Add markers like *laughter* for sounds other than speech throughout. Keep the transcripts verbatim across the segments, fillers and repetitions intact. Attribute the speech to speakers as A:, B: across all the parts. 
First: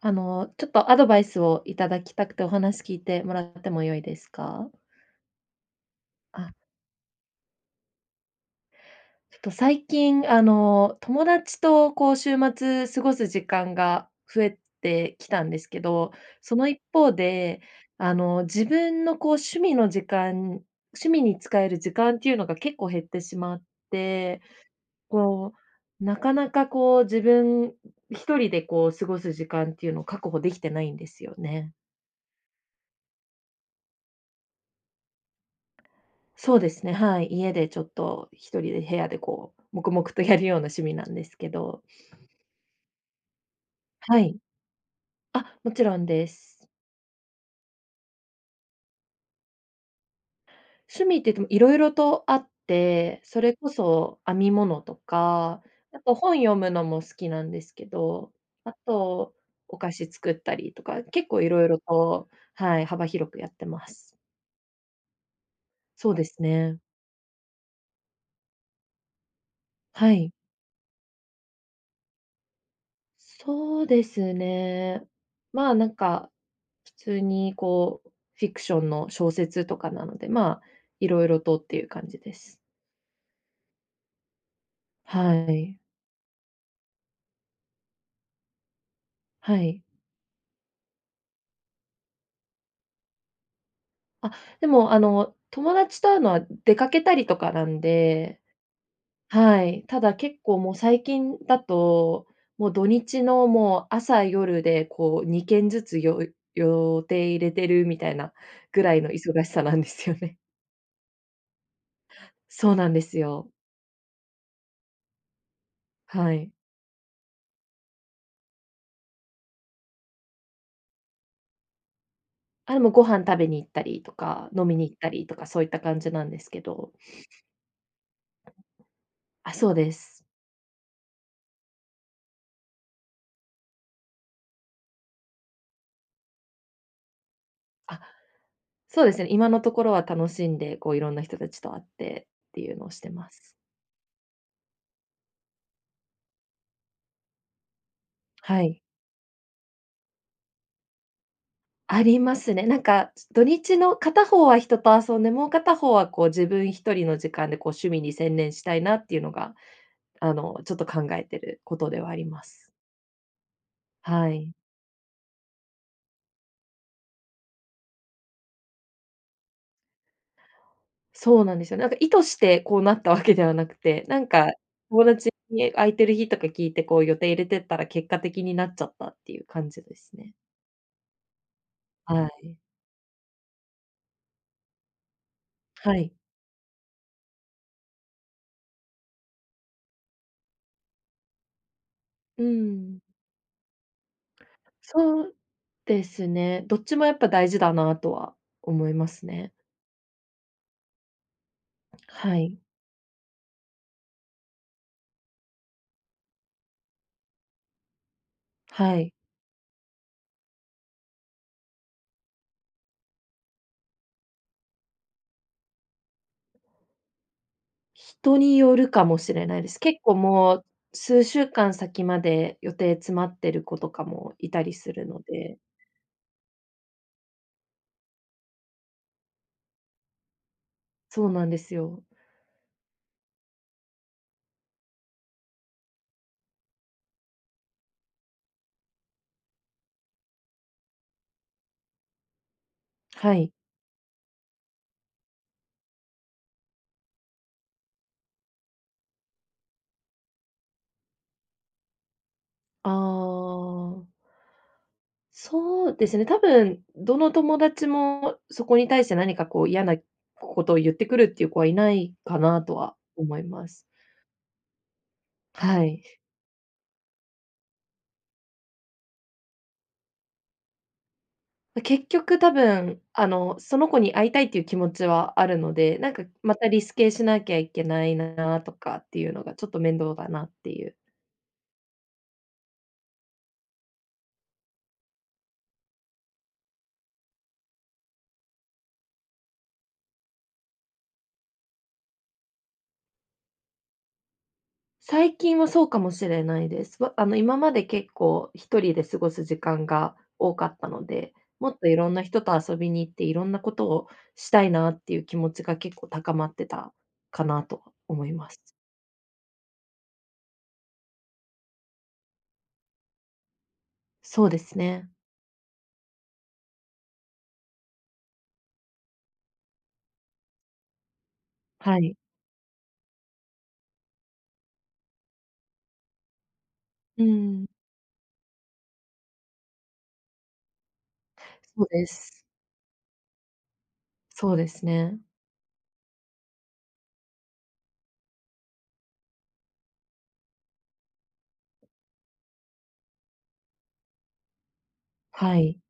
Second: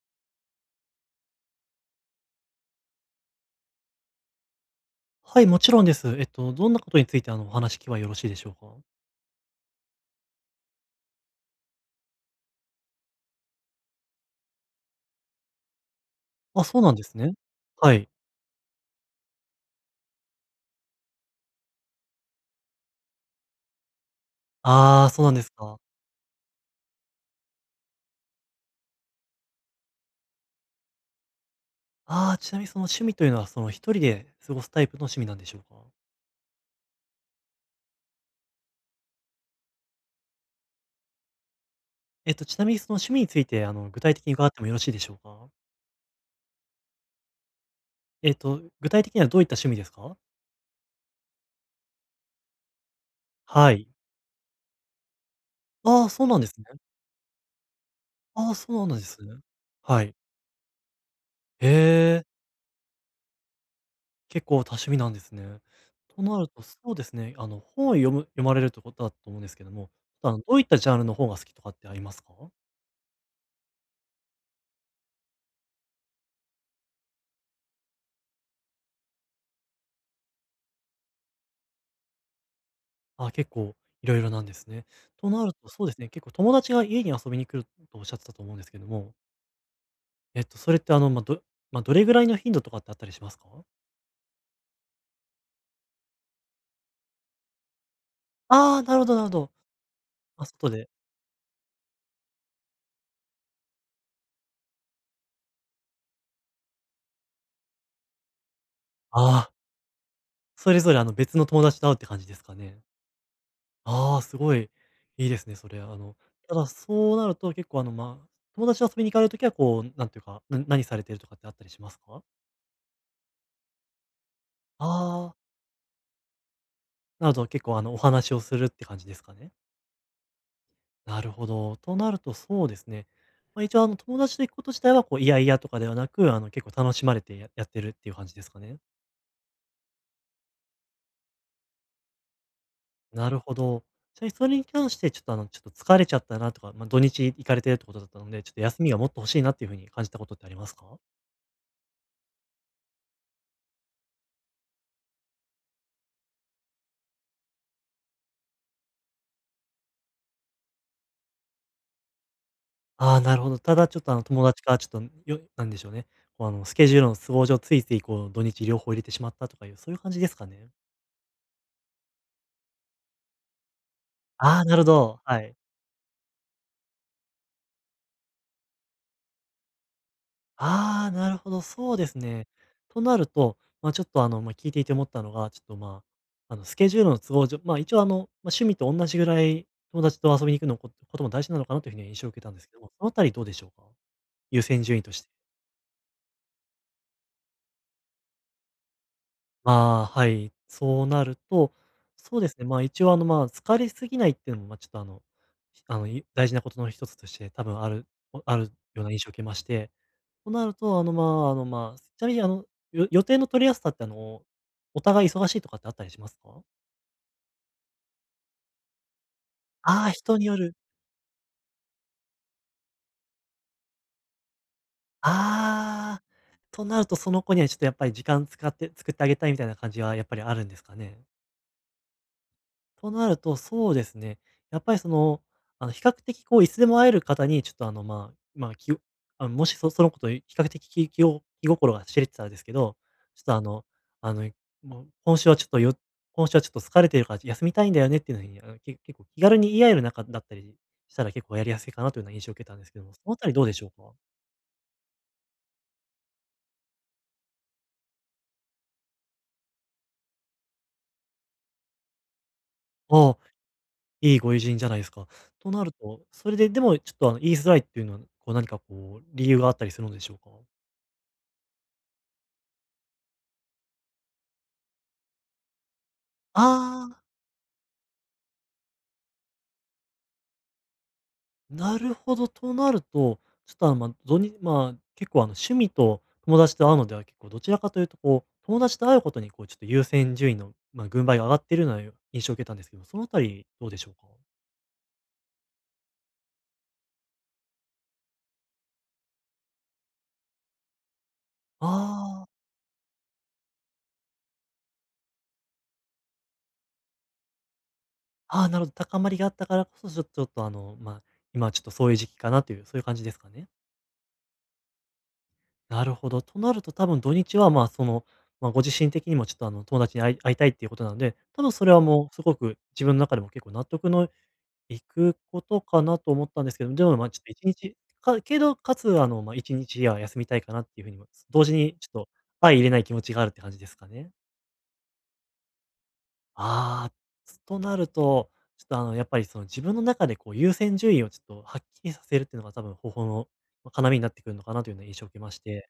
A: あの、ちょっとアドバイスをいただきたくてお話聞いてもらっても良いですか？
B: はい、もちろんです。えっと、
A: あ、
B: どんなことについて、あの、お話聞けばよろしいでしょうか？
A: ちょっと最近、あの、友達とこう週末過ごす時間が増えてきたんですけど、そ
B: あ、
A: の
B: そ
A: 一
B: うなんで
A: 方
B: すね。
A: で、
B: はい。
A: あの、自分のこう趣味の時間趣味に使える時間っていうのが結構減ってしまって、
B: ああ、そうなんです
A: こ
B: か。
A: う、なかなかこう自分一人でこう過ごす時間っていうのを確保できてないんですよね。
B: ああ、ちなみにその趣味というのは、その、一人で過ごすタイプの趣味なんでしょうか？
A: そうですね、はい。家でちょっと一人で部屋でこう、黙々とやるような趣味なんですけど。
B: えっと、ちなみにその趣味について、あの、具体
A: は
B: 的に
A: い。
B: 伺ってもよろしいでしょうか？
A: あ、もちろんです。
B: えっと、具体的にはどういった趣味ですか？
A: 趣味って言ってもいろいろとあって、それこ
B: はい。
A: そ編み物とか、あ
B: ああ、
A: と
B: そう
A: 本
B: なんです
A: 読
B: ね。
A: むのも好きなんですけど、
B: ああ、そ
A: あ
B: うなんですね。
A: と、お菓
B: は
A: 子
B: い。
A: 作ったりとか、結構いろいろ
B: へえ。
A: と、はい、幅広くやってます。
B: 結構多趣味なんですね。
A: そう
B: と
A: で
B: な
A: す
B: ると、そ
A: ね。
B: うですね、あの、本を読む読まれるってことだと思うんですけども、
A: は
B: あ
A: い。
B: の、どういったジャンルの本が好きとかってありますか？
A: そうですね。まあ、なんか普通にこう、フィクションの小説とかなので、まあ、いろいろとっていう感じです。
B: あ、結構いろいろなんですね。と
A: は
B: なると、
A: い。
B: そうですね、結構友達が家に遊びに来るとおっしゃってたと思うんですけども、
A: はい。
B: えっと、それってあの、まあ、どまあ、どれぐらいの頻度とかってあったりしますか？
A: あ、でもあの、友達と会うのは出かけたりとかなんで、
B: ああー、なるほどなるほど。
A: はい。ただ結
B: あ、
A: 構
B: 外
A: もう
B: で
A: 最近だと、もう土日のもう朝夜でこうにけんずつよ予定入れてるみたいなぐらいの
B: あ
A: 忙し
B: あ、
A: さなんですよね。
B: それぞれあの、別の友達と会うって感じ
A: *laughs*
B: ですか
A: そう
B: ね？
A: なんですよ。
B: ああ、すごいいいですね、それ。あの、
A: はい。
B: ただ、そうなると結構、あの、まあ、友達と遊びに行かれる時は、こう、なんていうか、な何されてるとかってあったりしますか？
A: あ、でもご飯食べに行ったりとか、飲みに行ったり
B: ああ
A: とか、
B: ー、
A: そういった感じなんですけど。
B: なるほど、結構、あの、お話をするって感じですかね。
A: あ、そうです。
B: なるほど。となると、そうですね。まあ、一応、あの、友達と行くこと自体は、こう、嫌々とかではなく、あの、結構楽しまれてややってるっ
A: あ、
B: ていう感じですかね。
A: そうですね。今のところは楽しんで、こういろんな人たちと会ってっていうのをして
B: な
A: ま
B: るほ
A: す。
B: ど。ちなみにそれに関して、ちょっと、あの、ちょっと疲れちゃったなとか、まあ、土日行かれてるってことだったので、ちょっと
A: は
B: 休
A: い。
B: みがもっと欲しいなっていう風に感じたことってありますか？
A: ありますね。なんか土日の片方は人と遊んで、もう片方はこう自分一人の時間でこう趣味に専念したいなっていうのが、あの、ちょっと考えてることではあります。
B: ああ、なるほど。ただちょっとあの
A: は
B: 友
A: い。
B: 達からちょっと、よなんでしょうね、こうあのスケジュールの都合上、ついついこう土日両方入れてしまったとかいう、そういう感じですかね？
A: そうなんですよ。なんか意図してこうなったわけではなくて、なんか
B: ああ、なるほ
A: 友
B: ど、
A: 達
B: はい。
A: に空いてる日とか聞いてこう予定入れてったら結果的になっちゃったっていう感じですね。
B: ああ、なるほど、そうです
A: は
B: ね。
A: い。
B: となると、まあ、ちょっとあの、まあ、聞いていて思ったのが、ちょっと
A: は
B: ま
A: い。
B: あ、あのスケジュールの都合上、まあ、一応あの、まあ、趣味と同じぐらい友達と遊びに行くのこことも大事なのかなというふうに印象を受け
A: う
B: たんですけども、
A: ん、
B: そのあたりどうでしょうか？優先順位とし
A: そ
B: て。
A: うですね。どっちもやっぱ大事だなとは思いますね。
B: ああ、はい。そうなると、
A: は
B: そうです
A: い。
B: ね、まあ、一応、あの、まあ、疲れすぎないっていうのも、ま、ちょっと、あの、ひあの、い大事なことの一つとして、多分あるおある
A: は
B: ような
A: い。
B: 印象を受けまして、となると、あの、まあ、あの、まあ、ちなみに、あの、よ予定の取りやすさって、あの、お互い忙しいとかってあったりしますか？
A: 人によるかもしれないです。結
B: ああ、
A: 構
B: 人によ
A: もう
B: る。
A: 数週間先まで予定詰まってる子とかもいたりするので、
B: ああ、となると、その子にはちょっとやっぱり時間使って作ってあげたいみたいな感じはやっぱりあるんですかね？
A: そうなんですよ。
B: となると、そうですね。やっぱりその、あの、比較的こう、いつでも会える方に、ちょっとあの、まあ、まあ、きあの、もしそそのこと比較的気気を気心が知れてたらですけど、
A: は
B: ちょっ
A: い。
B: とあの、あの、もう今週はちょっとよ今週はちょっと疲れてるから休みたいんだよねっていうのに、あの、け結構気軽に言い合える仲だったりしたら結構やりやすいかなというような印象を受けたんですけども、そのあ
A: あ
B: たりどうでしょう
A: あ、
B: か？
A: そうですね。多分どの友達もそこに対して何かこう嫌なことを言ってくるっていう子はいないかなとは
B: ああ、
A: 思います。
B: いいご友人じゃないですか。とな
A: は
B: る
A: い。
B: と、それででもちょっとあの、言いづらいっていうのは、こう何かこう、理由があったりするのでしょうか？
A: ま結局多分、あの、その子に会いたいっていう気持ちはあるので、なんかまたリス
B: あ
A: ケし
B: あ。
A: なきゃいけないなとかっていうのがちょっと面倒だなっていう。
B: なるほど、となると、ちょっと、あの、まあ、どにまあ、結構、あの、趣味と友達と会うのでは結構どちらかというと、こう、友達と会うことに、こう、ちょっと優先順位の、まあ、軍配が上がっているような印象を受けたんですけど、そのあたりどうでしょうか？
A: 最近はそうかもしれないです。わあの、今まで結構一人で過ごす時間が多かったので、もっといろんな人
B: あーあ
A: と
B: ー、
A: 遊びに行って、いろんなことをしたいなっていう気持ちが結構高まってたかなと思います。
B: あなるほど、高まりがあったからこそ、ちょっとちょっと、あの、まあ、今はちょっとそういう時期かなという、そういう感じですかね？
A: そうですね。
B: なるほど。となると多分土日は、まあ、その、まあ、ご自身的にもちょっと、あの、友達に会い会いたいっていうことなので、多分それ
A: は
B: は
A: い。
B: もうすごく自分の中でも結構納得の行くことかなと思ったんですけど、でも、
A: う
B: まあ、ちょっと1
A: ん。
B: 日かけど、かつ、あの、まあ、いちにちは休みたいかなっていうふうにも、同時
A: そう
B: に
A: で
B: ちょっと
A: す。
B: 相いれない気持ちがあるって感じですかね。
A: そうですね。
B: ああ、となると、ちょっと、あの、やっぱり、その、自分の中で、こう、優先順位をちょっとはっきりさせるっていうのが多分方法の、ま、要になってくるのかなというような印象を受けま
A: は
B: し
A: い。
B: て、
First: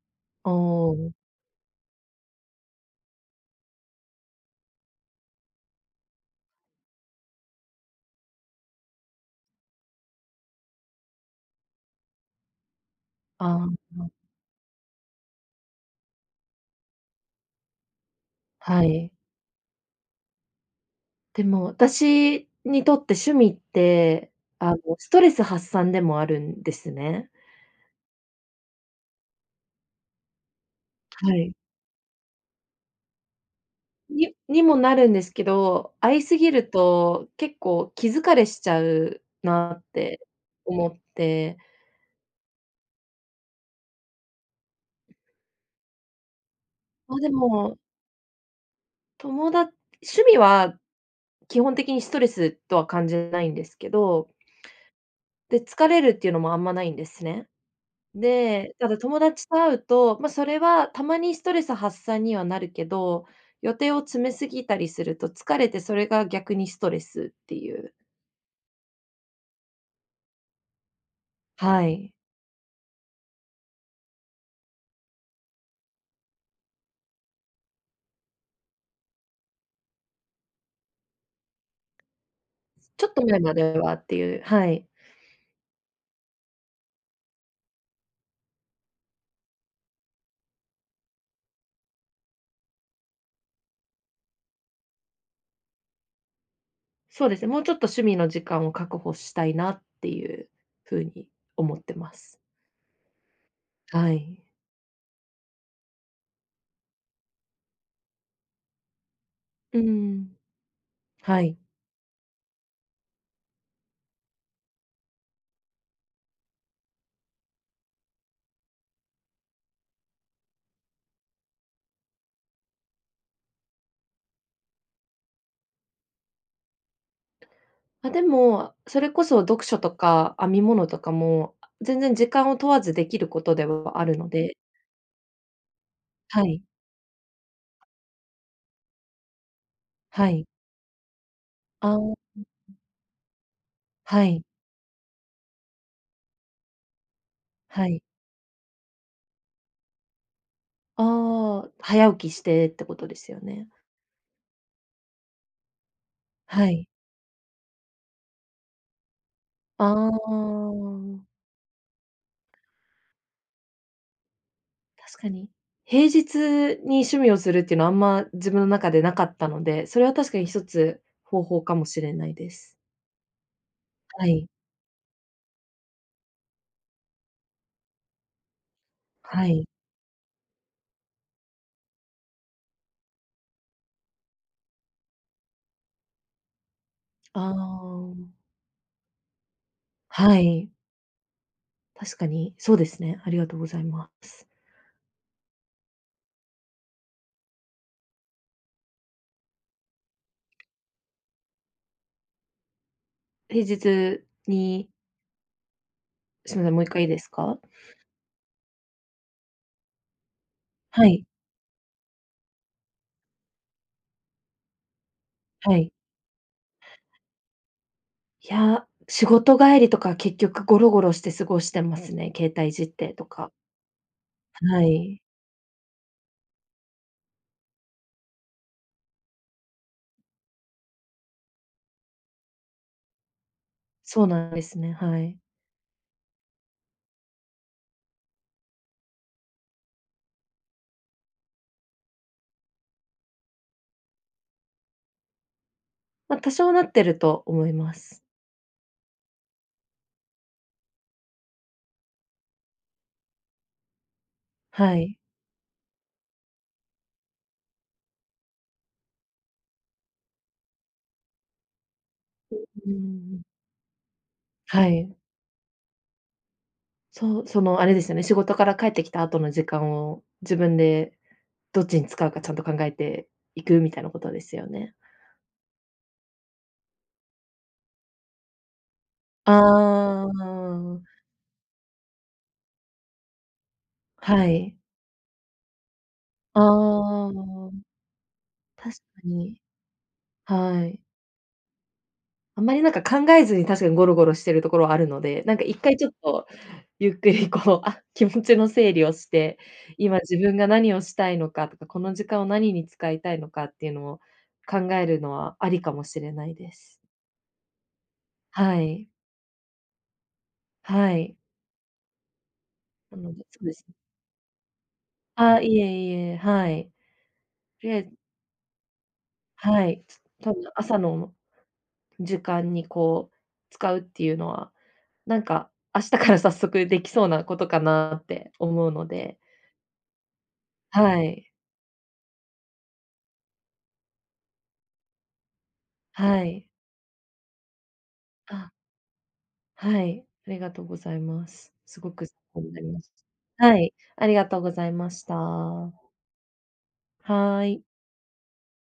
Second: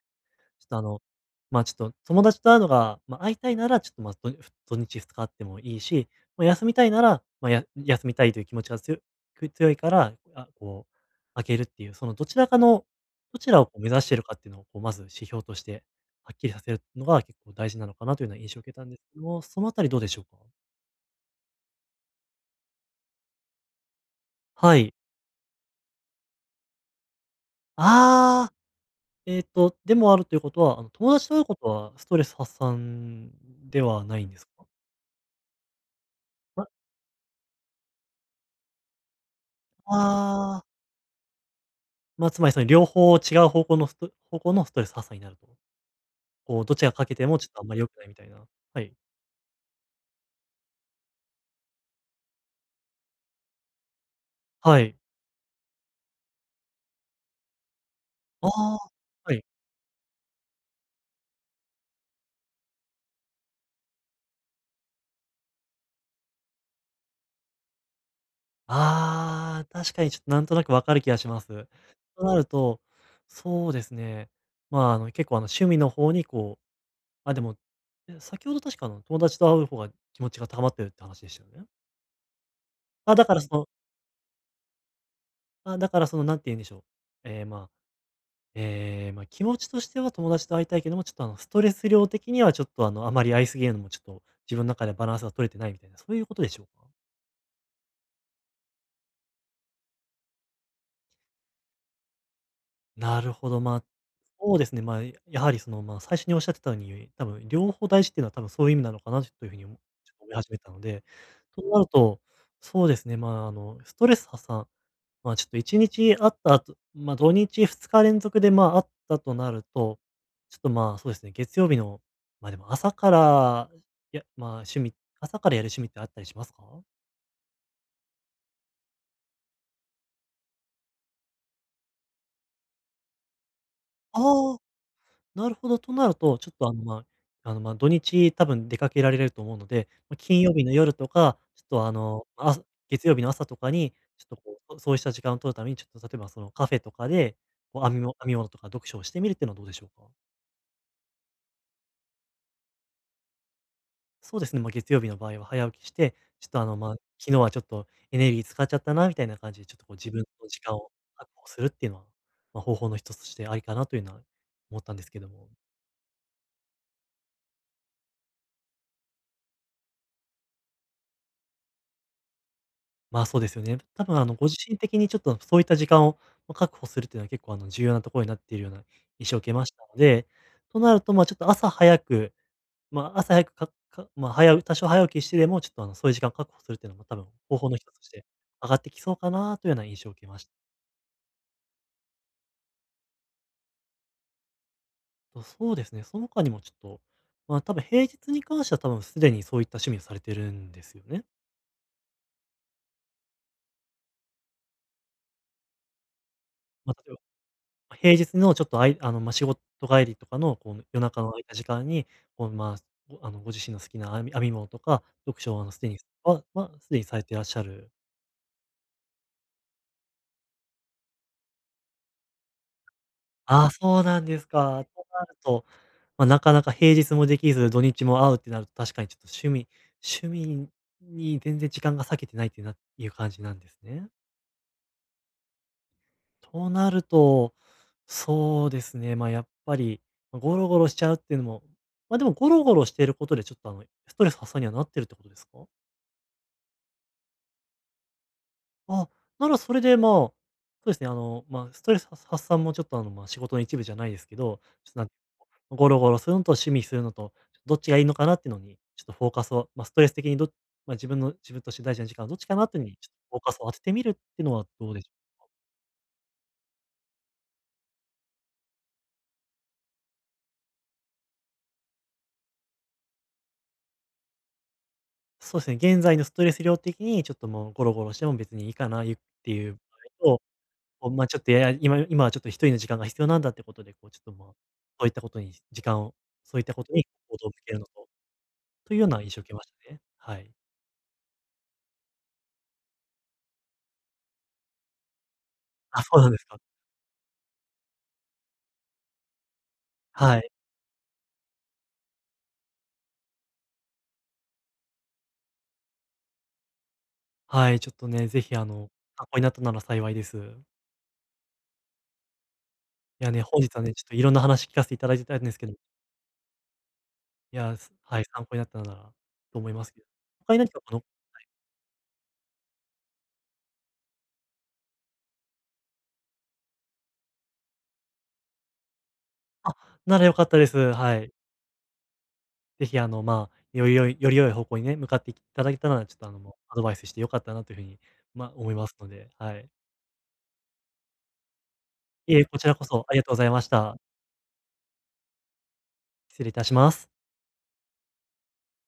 B: ちょっとあ
A: お
B: の、
A: お、
B: まあ、ちょっと友達と会うのが、まあ、会いたいなら、ちょっと、ま、ど土土日ふつかあってもいいし、まあ、休みたいなら、まあ、や休みたいという気持ちがつよ強いから、あ、こう、開けるっていう、そのどちらかのどちらを
A: あ
B: こう目指し
A: あ、
B: てるかっていうのを、こう、まず指標としてはっきりさせるのが結構大事なのかなというような印象を受け
A: は
B: たんです
A: い。
B: けども、そのあたりどうでしょうか？
A: でも私にとって趣味って、あ
B: は
A: の、
B: い。
A: ストレス発散でもあるんですね。
B: ああ、えっと、でもあるということは、あの、友達
A: は
B: と会う
A: い。
B: ことはストレス発散ではないん
A: に
B: です
A: に
B: か？
A: もなるんですけど、会いすぎ
B: あ、
A: ると結構気疲れしちゃうなって
B: ああ。
A: 思って。
B: ま、あつまりその両方違う方向のスト方向のストレス発散になると。こうどちらかけ
A: まあ、
B: て
A: で
B: もちょっとあんま
A: も、
B: り良くないみたいな。はい。
A: 友だ趣味は基本的にストレスとは感じないんですけど、
B: はい。
A: で、疲れるっていうのもあんまないんですね。
B: あ
A: で、
B: あ、
A: ただ友
B: はい。
A: 達と会うと、まあ、それはたまにストレス発散にはなるけど、予定を詰めすぎたりすると疲れてそれが逆にストレスっていう。
B: ああ、確かにちょっとなんとなくわかる気がします。
A: はい。
B: となると、そうですね。まあ、あの、結構あの趣味の方にこう、あ、でも、え、先ほど確かあの友達と会う方が気持ちが高まってるって話でしたよね？
A: ちょっ
B: あ、だ
A: と
B: か
A: 前
B: らそ
A: まで
B: の
A: はっていうはい。
B: あ、だからそのなんて言うんでしょう。ええ、まあええ、ま、気持ちとしては友達と会いたいけども、ちょっとあの、ストレス量的にはちょっとあの、あまり会いすぎるのもちょっと、自分の中でバランスが取れてないみたいな、そういうことでしょうか？
A: そうですね、もうちょっと趣味の時間を確保したいなっていうふうに思ってます。
B: なるほど、まあ、
A: はい。
B: そうですね、まあ、やはりその、まあ、最初におっしゃってたように、多分両方大事っていうのは多分そういう意味なのかなというふうにおちょ
A: うー
B: っと思い
A: ん、
B: 始めたので、
A: はい。
B: となると、そうですね、まあ、あの、ストレス発散、まあ、ちょっといちにちあった後、ま、土日ふつか連続で、まあ、あったとなると、ちょっと、まあ、そうですね、月曜日の、ま、でも朝から、いや、まあ、趣味朝からやる趣味ってあったりしますか？
A: あ、でも、それこそ読書とか編み物とかも、全然時間を問わずできることではあるの
B: あ
A: で
B: あ、なるほど。となると、
A: は
B: ちょっ
A: い、
B: と、あの、まあ、あの、ま、土日多分出かけられると思うので、ま、
A: は
B: 金
A: い。
B: 曜日の夜とか、ちょっと、
A: あ
B: あ
A: ー
B: の、まあ月曜日の朝とかに、ち
A: は
B: ょっと、
A: い、
B: こう、そそうした時間を取るために、ちょっと、例えば、その、カフェとかで、こう、
A: は
B: 編み
A: い。
B: 物編み物とか読書をしてみるっていうのはどうでしょうか？
A: ああ、早起きしてってことですよね。
B: そうですね、まあ、月曜日の場合は早起きして、ちょっとあ
A: は
B: の、
A: い。
B: まあ、昨日はちょっとエネルギー使っちゃったなみたいな感じで、ちょっと
A: あ
B: こう自分の時間を確
A: あ。
B: 保するっていうのは、まあ、方法の一つとしてありかなというのは思ったんですけ
A: 確
B: ど
A: か
B: も。
A: に。平日に趣味をするっていうのはあんま自分の中でなかったので、それは確かに一つ方法かもしれないです。
B: まあ、そうですよね。多分あ
A: は
B: の、ご
A: い。
B: 自身的にちょっとそういった時間を、ま、確保するっていうのは結構あの、重要なところになっているような印象を受
A: は
B: けま
A: い。
B: したので、となると、ま、ちょっと朝早く、ま、朝早くかかま、あ早、多少早起きしてでも、ちょっとあの、そういう時間を確保するっていうのも多分
A: あ
B: 方法の一つとし
A: あ、
B: て上がってきそうかなというような印象を受け
A: は
B: ました。
A: い。確かにそうですね。ありがとうございます。
B: と、そうですね。その他にもちょっと、まあ、多分平日に関しては多分すでにそういった趣味をされてるんですよね。
A: 平日にすみません、もう一
B: まあ、
A: 回いい
B: 例え
A: で
B: ば、
A: すか？
B: ま、平日のちょっとあいあの、まあ、仕事帰りとかの、こう、夜
A: は
B: 中
A: い、
B: の空いた時間に、こう、まあ、ごあの、ご自身の好きな編み編み物とか、読書をあの、
A: は
B: すで
A: い。
B: にはまあすでにされていらっしゃる。
A: いや、仕事帰りとか結局ゴロゴロして過ごしてますね、携帯いじってとか。
B: ああ、そうなんです
A: は
B: か。と
A: い。
B: なると、まあ、なかなか平日もできず、土日も会うってなると、確かにちょっと趣味趣味に全然時間が割けてないっていうないう感じなんですね。
A: そうなんですね、はい。
B: となると、そうですね、まあ、やっぱり、ま、ゴロゴロしちゃうっていうのも、ま、でもゴロゴロしていることでちょっと、あの、ストレス発散にはなってるってことですか？
A: まあ、多少なってると思います。
B: あ、ならそれで、まあ、そうですね、あの、まあ、ストレス発散もちょっと、あの、まあ、仕事の一部じゃないですけど、ちょっ
A: は
B: と、なんて
A: い。
B: ゴロゴロするのと趣味するのと、どっちがいいのかなっていうのに、ちょっとフォーカスを、まあ、ストレス的にどっまあ、自分の自分として大事な時間はどっちかなっていう
A: う
B: のに、ちょっとフォ
A: ん。
B: ーカスを当ててみるっていうのは
A: は
B: どうでしょ
A: い。
B: うか。
A: そう、その、あれですよね、仕事から帰ってきた後の時間を、自分でどっちに使うかちゃんと考えていくみたいなことですよね。
B: そうですね、現在のストレス量的にちょっともうゴロゴロしても別にいいかな、ゆっていう場合
A: あ
B: と、こう、
A: あ、
B: まあ、ちょっと、いや、今今はちょっと一人の時間が必要なんだってことで、こう、ちょっと、
A: は
B: まあ、
A: い。
B: そういったことに時間をそうい
A: あ
B: ったことに行動を向けるの
A: あ、
B: と、と
A: 確
B: いう
A: か
B: ような印象を受け
A: に。
B: ましたね。はい。
A: はい。あんまりなんか考えずに確かにゴロゴロしてるところはあるので、なんか一回
B: あ、
A: ち
B: そ
A: ょっ
B: うなんです
A: と
B: か。
A: ゆっくりこう、*laughs* あ、気持ちの整理をして、今
B: は
A: 自
B: い。
A: 分が何をしたいのかとか、この時間を何に使いたいのかっていうのを考えるのはありかもしれないです。
B: はい、ちょっとね、ぜひ、あ
A: は
B: の、
A: い。
B: 参考になったなら幸いです。
A: はい。な
B: いや
A: の
B: ね、
A: で、そ
B: 本
A: う
B: 日
A: で
B: は
A: す
B: ね、
A: ね。
B: ちょっといろんな話聞かせていただいてたんです
A: あ、
B: けど、
A: いえいえ、はい。
B: いや、
A: と
B: す
A: りあえず
B: はい、参考になったならと思いま
A: は
B: すけ
A: い、
B: ど。
A: つ
B: 他
A: 多
B: に
A: 分
B: 何かこ
A: 朝
B: の。
A: の時間にこう使うっていうのは、なんか明日から早速できそうなことかなって思うので、
B: あ、なら良かったです。は
A: は
B: い。
A: い、
B: ぜひあの、まあ、より良いより良い方向にね、向かっていただけたなら、ちょっとあの、
A: は
B: もう
A: い。
B: アドバイスしてよかったなというふうに、まあ、
A: あ、
B: 思いますので、はい。
A: はい、ありがとうございます。すごく
B: い
A: 参
B: え、こ
A: 考
B: ち
A: に
B: ら
A: な
B: こ
A: りま
B: そ
A: し
B: ありがとうございまし
A: た。はい、
B: た。
A: ありがとうございました。は
B: 失礼いたします。
A: ーい。